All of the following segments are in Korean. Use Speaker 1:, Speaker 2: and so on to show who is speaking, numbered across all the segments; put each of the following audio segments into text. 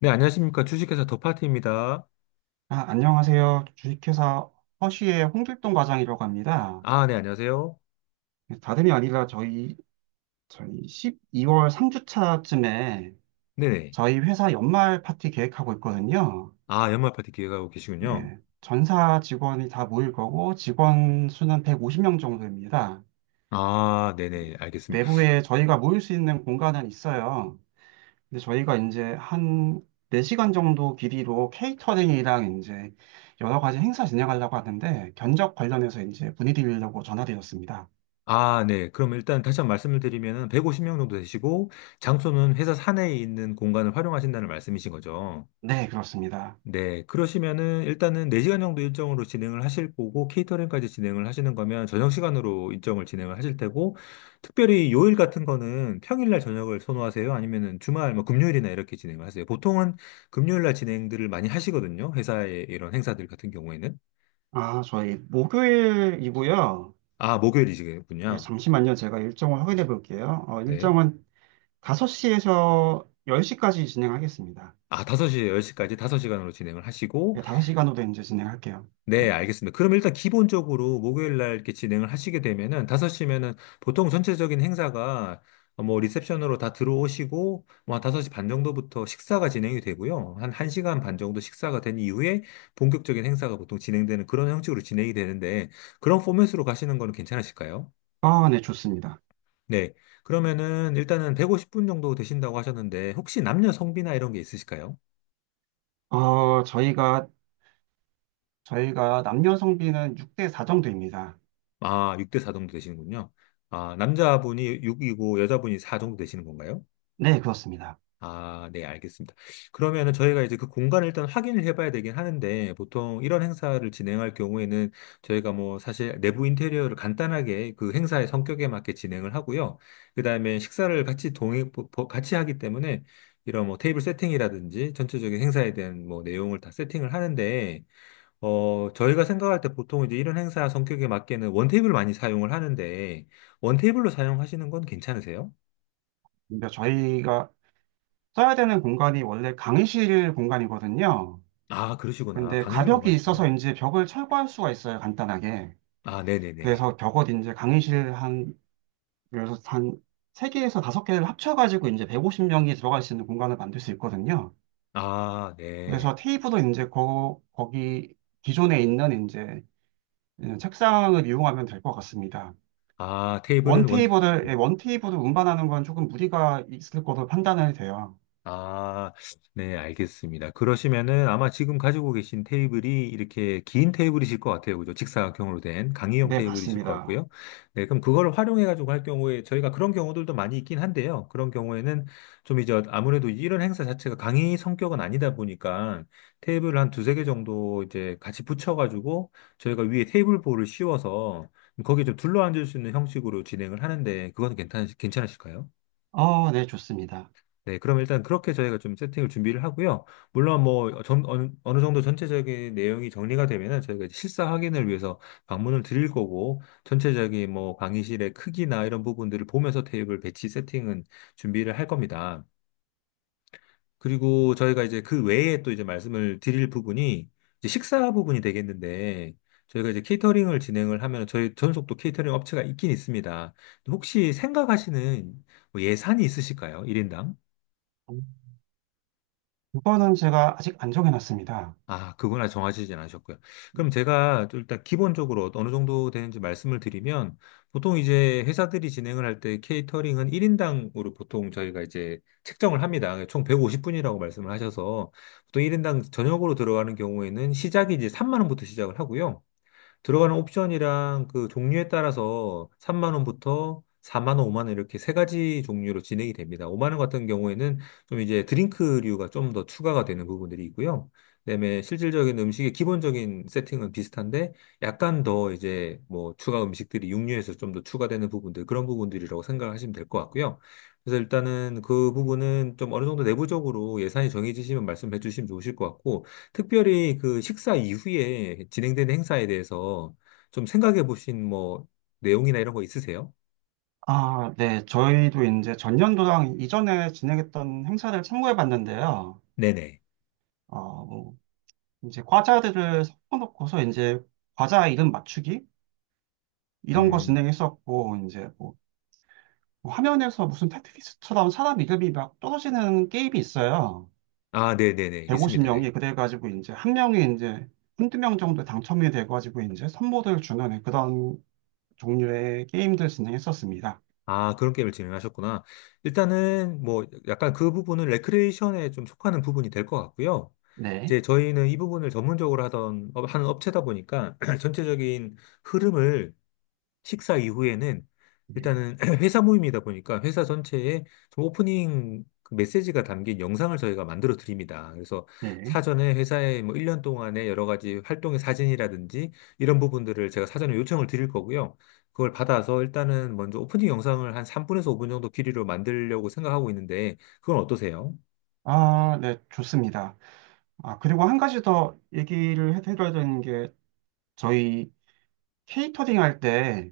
Speaker 1: 네, 안녕하십니까. 주식회사 더파티입니다.
Speaker 2: 아, 안녕하세요. 주식회사 허쉬의 홍길동 과장이라고 합니다.
Speaker 1: 아, 네, 안녕하세요.
Speaker 2: 네, 다름이 아니라 저희 12월 3주차쯤에
Speaker 1: 네네.
Speaker 2: 저희 회사 연말 파티 계획하고 있거든요.
Speaker 1: 아, 연말 파티 기획하고 계시군요.
Speaker 2: 예, 전사 직원이 다 모일 거고 직원 수는 150명 정도입니다.
Speaker 1: 아, 네네, 알겠습니다.
Speaker 2: 내부에 저희가 모일 수 있는 공간은 있어요. 근데 저희가 이제 한 4시간 정도 길이로 케이터링이랑 이제 여러 가지 행사 진행하려고 하는데 견적 관련해서 이제 문의드리려고 전화드렸습니다.
Speaker 1: 아, 네. 그럼 일단 다시 한번 말씀을 드리면은 150명 정도 되시고, 장소는 회사 사내에 있는 공간을 활용하신다는 말씀이신 거죠.
Speaker 2: 네, 그렇습니다.
Speaker 1: 네, 그러시면은 일단은 4시간 정도 일정으로 진행을 하실 거고, 케이터링까지 진행을 하시는 거면 저녁 시간으로 일정을 진행을 하실 테고, 특별히 요일 같은 거는 평일날 저녁을 선호하세요? 아니면은 주말, 뭐 금요일이나 이렇게 진행을 하세요? 보통은 금요일날 진행들을 많이 하시거든요. 회사의 이런 행사들 같은 경우에는.
Speaker 2: 아, 저희 목요일이고요.
Speaker 1: 아,
Speaker 2: 예,
Speaker 1: 목요일이시군요.
Speaker 2: 잠시만요. 제가 일정을 확인해 볼게요.
Speaker 1: 네.
Speaker 2: 일정은 5시에서 10시까지 진행하겠습니다.
Speaker 1: 아, 5시에 10시까지 5시간으로 진행을 하시고,
Speaker 2: 예, 5시간으로 이제 진행할게요.
Speaker 1: 네,
Speaker 2: 네.
Speaker 1: 알겠습니다. 그럼 일단 기본적으로 목요일 날 이렇게 진행을 하시게 되면은 5시면은 보통 전체적인 행사가 뭐 리셉션으로 다 들어오시고 뭐한 5시 반 정도부터 식사가 진행이 되고요. 한 1시간 반 정도 식사가 된 이후에 본격적인 행사가 보통 진행되는 그런 형식으로 진행이 되는데 그런 포맷으로 가시는 거는 괜찮으실까요?
Speaker 2: 아, 네, 좋습니다.
Speaker 1: 네. 그러면은 일단은 150분 정도 되신다고 하셨는데 혹시 남녀 성비나 이런 게 있으실까요?
Speaker 2: 어, 저희가, 저희가 남녀 성비는 6대 4 정도입니다.
Speaker 1: 아, 6대 4 정도 되시는군요. 아, 남자분이 6이고 여자분이 4 정도 되시는 건가요?
Speaker 2: 네, 그렇습니다.
Speaker 1: 아, 네, 알겠습니다. 그러면은 저희가 이제 그 공간을 일단 확인을 해봐야 되긴 하는데, 보통 이런 행사를 진행할 경우에는 저희가 뭐 사실 내부 인테리어를 간단하게 그 행사의 성격에 맞게 진행을 하고요. 그 다음에 식사를 같이 동행, 같이 하기 때문에 이런 뭐 테이블 세팅이라든지 전체적인 행사에 대한 뭐 내용을 다 세팅을 하는데, 어, 저희가 생각할 때 보통 이제 이런 행사 성격에 맞게는 원테이블 많이 사용을 하는데, 원테이블로 사용하시는 건 괜찮으세요?
Speaker 2: 근데 저희가 써야 되는 공간이 원래 강의실 공간이거든요.
Speaker 1: 아, 그러시구나.
Speaker 2: 근데
Speaker 1: 강의실
Speaker 2: 가벽이
Speaker 1: 공간이시구나.
Speaker 2: 있어서 이제 벽을 철거할 수가 있어요, 간단하게.
Speaker 1: 아, 네네네.
Speaker 2: 그래서 벽옷 이제 강의실 한 그래서 단 3개에서 5개를 합쳐가지고 이제 150명이 들어갈 수 있는 공간을 만들 수 있거든요.
Speaker 1: 아, 네.
Speaker 2: 그래서 테이블도 이제 거기 기존에 있는 이제 책상을 이용하면 될 것 같습니다.
Speaker 1: 아,
Speaker 2: 원
Speaker 1: 테이블은 원
Speaker 2: 테이블을, 예, 원 테이블을 운반하는 건 조금 무리가 있을 것으로 판단이 돼요.
Speaker 1: 아, 네, 알겠습니다. 그러시면은 아마 지금 가지고 계신 테이블이 이렇게 긴 테이블이실 것 같아요. 그죠? 직사각형으로 된 강의용
Speaker 2: 네,
Speaker 1: 테이블이실 것
Speaker 2: 맞습니다.
Speaker 1: 같고요. 네, 그럼 그걸 활용해가지고 할 경우에 저희가 그런 경우들도 많이 있긴 한데요. 그런 경우에는 좀 이제 아무래도 이런 행사 자체가 강의 성격은 아니다 보니까 테이블을 한 두세 개 정도 이제 같이 붙여가지고 저희가 위에 테이블보를 씌워서 거기에 좀 둘러앉을 수 있는 형식으로 진행을 하는데 그건 괜찮으실까요?
Speaker 2: 네, 좋습니다.
Speaker 1: 네, 그럼 일단 그렇게 저희가 좀 세팅을 준비를 하고요. 물론 뭐 어느 정도 전체적인 내용이 정리가 되면은 저희가 이제 실사 확인을 위해서 방문을 드릴 거고 전체적인 뭐 강의실의 크기나 이런 부분들을 보면서 테이블 배치 세팅은 준비를 할 겁니다. 그리고 저희가 이제 그 외에 또 이제 말씀을 드릴 부분이 이제 식사 부분이 되겠는데 저희가 이제 케이터링을 진행을 하면 저희 전속 도 케이터링 업체가 있긴 있습니다. 혹시 생각하시는 뭐 예산이 있으실까요? 일인당
Speaker 2: 그거는 제가 아직 안 정해놨습니다.
Speaker 1: 아, 그거나 정하시진 않으셨고요. 그럼 제가 좀 일단 기본적으로 어느 정도 되는지 말씀을 드리면, 보통 이제 회사들이 진행을 할 때 케이터링은 1인당으로 보통 저희가 이제 책정을 합니다. 그러니까 총 150분이라고 말씀을 하셔서, 보통 1인당 저녁으로 들어가는 경우에는 시작이 이제 3만 원부터 시작을 하고요. 들어가는 옵션이랑 그 종류에 따라서 3만 원부터 4만 원, 5만 원 이렇게 세 가지 종류로 진행이 됩니다. 5만 원 같은 경우에는 좀 이제 드링크류가 좀 더 추가가 되는 부분들이 있고요. 그다음에 실질적인 음식의 기본적인 세팅은 비슷한데 약간 더 이제 뭐 추가 음식들이 육류에서 좀 더 추가되는 부분들 그런 부분들이라고 생각하시면 될 것 같고요. 그래서 일단은 그 부분은 좀 어느 정도 내부적으로 예산이 정해지시면 말씀해 주시면 좋으실 것 같고 특별히 그 식사 이후에 진행되는 행사에 대해서 좀 생각해 보신 뭐 내용이나 이런 거 있으세요?
Speaker 2: 아, 네. 저희도 이제 전년도랑 이전에 진행했던 행사를 참고해 봤는데요.
Speaker 1: 네네.
Speaker 2: 이제 과자들을 섞어놓고서 이제 과자 이름 맞추기 이런 거
Speaker 1: 음.
Speaker 2: 진행했었고 이제 뭐 화면에서 무슨 테트리스처럼 사람 이름이 막 떨어지는 게임이 있어요.
Speaker 1: 아, 네네네. 있습니다. 네.
Speaker 2: 150명이 그래가지고 이제 한 명이 이제 한두 명 정도 당첨이 돼가지고 이제 선물을 주는 그런 종류의 게임들 진행했었습니다.
Speaker 1: 아, 그런 게임을 진행하셨구나. 일단은 뭐 약간 그 부분은 레크레이션에 좀 속하는 부분이 될 것 같고요.
Speaker 2: 네.
Speaker 1: 이제 저희는 이 부분을 전문적으로 하던, 하는 업체다 보니까 전체적인 흐름을 식사 이후에는
Speaker 2: 네.
Speaker 1: 일단은 회사 모임이다 보니까 회사 전체에 좀 오프닝 그 메시지가 담긴 영상을 저희가 만들어 드립니다. 그래서
Speaker 2: 네.
Speaker 1: 사전에 회사의 뭐 1년 동안의 여러 가지 활동의 사진이라든지 이런 부분들을 제가 사전에 요청을 드릴 거고요. 그걸 받아서 일단은 먼저 오프닝 영상을 한 3분에서 5분 정도 길이로 만들려고 생각하고 있는데 그건 어떠세요?
Speaker 2: 아, 네, 좋습니다. 아, 그리고 한 가지 더 얘기를 해드려야 되는 게 저희 케이터링 할때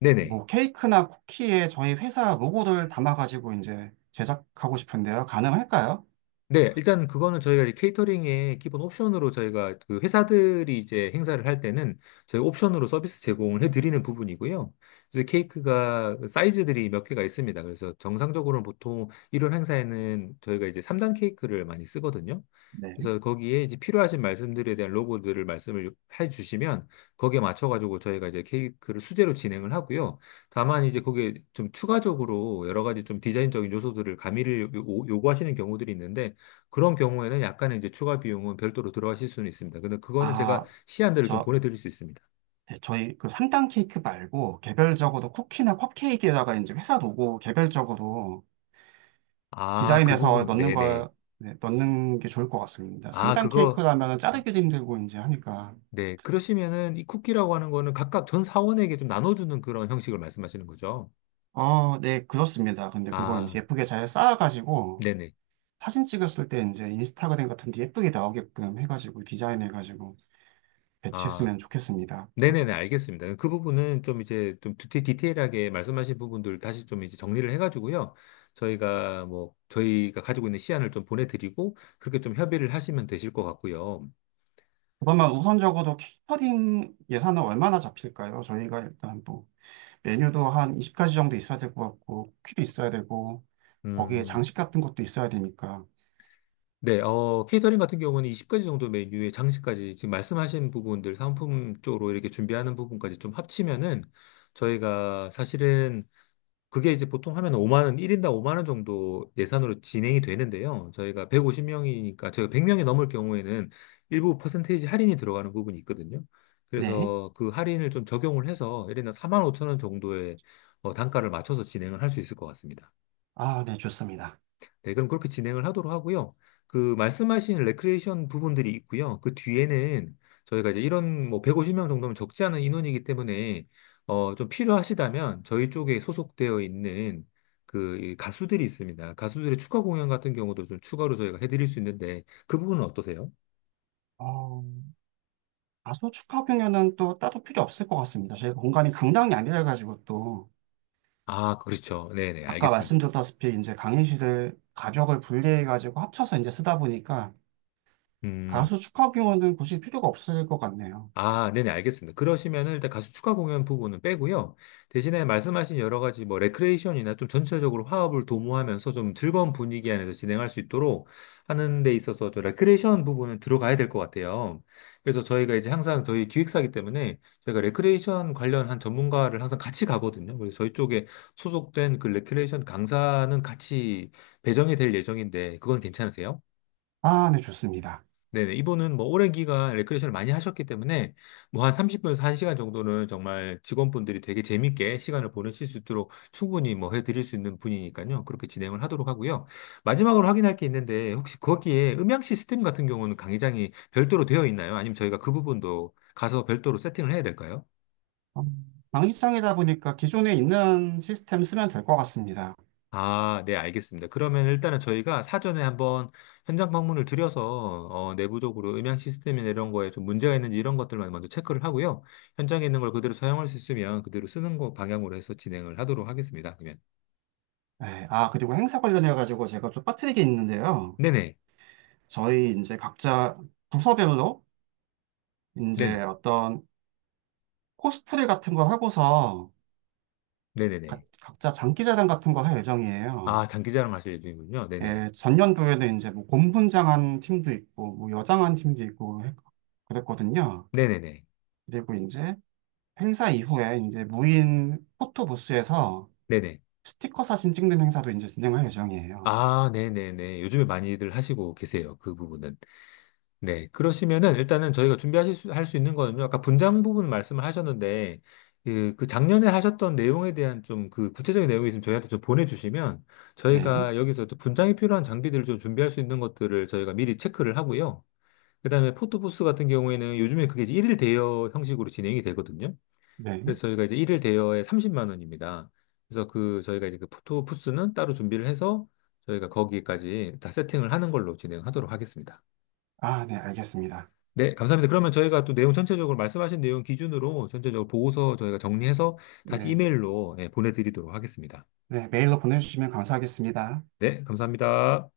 Speaker 1: 네네.
Speaker 2: 뭐 케이크나 쿠키에 저희 회사 로고를 담아가지고 이제 제작하고 싶은데요. 가능할까요?
Speaker 1: 네, 일단 그거는 저희가 이제 케이터링의 기본 옵션으로 저희가 그 회사들이 이제 행사를 할 때는 저희 옵션으로 서비스 제공을 해드리는 부분이고요. 그래서 케이크가 그 사이즈들이 몇 개가 있습니다. 그래서 정상적으로는 보통 이런 행사에는 저희가 이제 3단 케이크를 많이 쓰거든요.
Speaker 2: 네.
Speaker 1: 그래서 거기에 이제 필요하신 말씀들에 대한 로고들을 말씀을 해주시면 거기에 맞춰가지고 저희가 이제 케이크를 수제로 진행을 하고요. 다만 이제 거기에 좀 추가적으로 여러 가지 좀 디자인적인 요소들을 가미를 요구하시는 경우들이 있는데 그런 경우에는 약간의 이제 추가 비용은 별도로 들어가실 수는 있습니다. 근데 그거는 제가
Speaker 2: 아,
Speaker 1: 시안들을 좀
Speaker 2: 저,
Speaker 1: 보내드릴 수 있습니다.
Speaker 2: 네, 저희 그 3단 케이크 말고 개별적으로 쿠키나 컵케이크에다가 이제 회사 로고 개별적으로
Speaker 1: 아, 그
Speaker 2: 디자인해서
Speaker 1: 부분,
Speaker 2: 넣는
Speaker 1: 네네.
Speaker 2: 걸, 네, 넣는 게 좋을 것 같습니다.
Speaker 1: 아,
Speaker 2: 3단
Speaker 1: 그거,
Speaker 2: 케이크라면 자르기도 힘들고 이제 하니까.
Speaker 1: 네. 그러시면은 이 쿠키라고 하는 거는 각각 전 사원에게 좀 나눠주는 그런 형식을 말씀하시는 거죠.
Speaker 2: 네, 그렇습니다. 근데 그걸
Speaker 1: 아,
Speaker 2: 이제 예쁘게 잘 쌓아가지고
Speaker 1: 네네.
Speaker 2: 사진 찍었을 때 이제 인스타그램 같은 데 예쁘게 나오게끔 해가지고 디자인해가지고
Speaker 1: 아,
Speaker 2: 배치했으면 좋겠습니다.
Speaker 1: 네네네. 알겠습니다. 그 부분은 좀 이제 좀 디테일하게 말씀하신 부분들 다시 좀 이제 정리를 해가지고요. 저희가 저희가 가지고 있는 시안을 좀 보내드리고, 그렇게 좀 협의를 하시면 되실 것 같고요.
Speaker 2: 것만면 우선적으로 케이터링 예산은 얼마나 잡힐까요? 저희가 일단 뭐 메뉴도 한 20가지 정도 있어야 될 것 같고 쿠키도 있어야 되고 거기에
Speaker 1: 음.
Speaker 2: 장식 같은 것도 있어야 되니까.
Speaker 1: 네, 어, 케이터링 같은 경우는 20가지 정도 메뉴에 장식까지 지금 말씀하신 부분들 상품 쪽으로 이렇게 준비하는 부분까지 좀 합치면은 저희가 사실은 그게 이제 보통 하면 5만 원, 1인당 5만 원 정도 예산으로 진행이 되는데요. 저희가 150명이니까 저희가 100명이 넘을 경우에는 일부 퍼센테이지 할인이 들어가는 부분이 있거든요.
Speaker 2: 네.
Speaker 1: 그래서 그 할인을 좀 적용을 해서 1인당 4만 5천 원 정도의 어, 단가를 맞춰서 진행을 할 수 있을 것 같습니다.
Speaker 2: 아, 네, 좋습니다.
Speaker 1: 네, 그럼 그렇게 진행을 하도록 하고요. 그 말씀하신 레크레이션 부분들이 있고요. 그 뒤에는 저희가 이제 이런 뭐 150명 정도면 적지 않은 인원이기 때문에 어, 좀 필요하시다면 저희 쪽에 소속되어 있는 그이 가수들이 있습니다. 가수들의 축하 공연 같은 경우도 좀 추가로 저희가 해드릴 수 있는데 그 부분은 어떠세요?
Speaker 2: 어, 다소 축하 공연은 또 따로 필요 없을 것 같습니다. 저희가 공간이 강당이 아니라가지고 또
Speaker 1: 아, 그렇죠. 네네,
Speaker 2: 아까
Speaker 1: 알겠습니다.
Speaker 2: 말씀드렸다시피 이제 강의실을 가벽을 분리해가지고 합쳐서 이제 쓰다 보니까
Speaker 1: 음.
Speaker 2: 가수 축하 공연은 굳이 필요가 없을 것 같네요.
Speaker 1: 아, 네네, 알겠습니다. 그러시면은 일단 가수 추가 공연 부분은 빼고요. 대신에 말씀하신 여러 가지 뭐 레크레이션이나 좀 전체적으로 화합을 도모하면서 좀 즐거운 분위기 안에서 진행할 수 있도록 하는 데 있어서 저 레크레이션 부분은 들어가야 될 것 같아요. 그래서 저희가 이제 항상 저희 기획사이기 때문에 저희가 레크레이션 관련한 전문가를 항상 같이 가거든요. 그래서 저희 쪽에 소속된 그 레크레이션 강사는 같이 배정이 될 예정인데 그건 괜찮으세요?
Speaker 2: 아, 네, 좋습니다.
Speaker 1: 네네. 이분은 뭐 오랜 기간 레크레이션을 많이 하셨기 때문에 뭐 한 30분에서 1시간 정도는 정말 직원분들이 되게 재밌게 시간을 보내실 수 있도록 충분히 뭐 해드릴 수 있는 분이니까요. 그렇게 진행을 하도록 하고요. 마지막으로 확인할 게 있는데 혹시 거기에 음향 시스템 같은 경우는 강의장이 별도로 되어 있나요? 아니면 저희가 그 부분도 가서 별도로 세팅을 해야 될까요?
Speaker 2: 어, 방위성이다 보니까 기존에 있는 시스템 쓰면 될 것 같습니다.
Speaker 1: 아, 네, 알겠습니다. 그러면 일단은 저희가 사전에 한번 현장 방문을 드려서 어, 내부적으로 음향 시스템이나 이런 거에 좀 문제가 있는지 이런 것들만 먼저 체크를 하고요. 현장에 있는 걸 그대로 사용할 수 있으면 그대로 쓰는 거 방향으로 해서 진행을 하도록 하겠습니다. 그러면
Speaker 2: 네, 아, 그리고 행사 관련해가지고 제가 좀 빠뜨리게 있는데요.
Speaker 1: 네네,
Speaker 2: 저희 이제 각자 부서별로 이제
Speaker 1: 네네,
Speaker 2: 어떤 코스프레 같은 거 하고서
Speaker 1: 네네네.
Speaker 2: 각자 장기자랑 같은 거 할
Speaker 1: 아,
Speaker 2: 예정이에요.
Speaker 1: 장기자랑 하실 예정이군요. 네네,
Speaker 2: 예, 전년도에는 이제 뭐 곰분장한 팀도 있고, 뭐 여장한 팀도 있고 그랬거든요.
Speaker 1: 네네네,
Speaker 2: 그리고 이제 행사 이후에 이제 무인 포토 부스에서
Speaker 1: 네네.
Speaker 2: 스티커 사진 찍는 행사도 이제 진행할 예정이에요.
Speaker 1: 아, 네네네. 요즘에 많이들 하시고 계세요. 그 부분은. 네, 그러시면은 일단은 저희가 할 수 있는 거는요. 아까 분장 부분 말씀을 하셨는데 그 작년에 하셨던 내용에 대한 좀 그 구체적인 내용이 있으면 저희한테 좀 보내주시면
Speaker 2: 네,
Speaker 1: 저희가 여기서 또 분장이 필요한 장비들을 좀 준비할 수 있는 것들을 저희가 미리 체크를 하고요. 그다음에 포토부스 같은 경우에는 요즘에 그게 이제 1일 대여 형식으로 진행이 되거든요.
Speaker 2: 네.
Speaker 1: 그래서 저희가 이제 1일 대여에 30만 원입니다. 그래서 그 저희가 이제 그 포토부스는 따로 준비를 해서 저희가 거기까지 다 세팅을 하는 걸로 진행하도록 하겠습니다.
Speaker 2: 아, 네, 알겠습니다.
Speaker 1: 네, 감사합니다. 그러면 저희가 또 내용 전체적으로 말씀하신 내용 기준으로 전체적으로 보고서 저희가 정리해서 다시
Speaker 2: 네,
Speaker 1: 이메일로 예, 보내드리도록 하겠습니다.
Speaker 2: 네, 메일로 보내주시면 감사하겠습니다.
Speaker 1: 네, 감사합니다.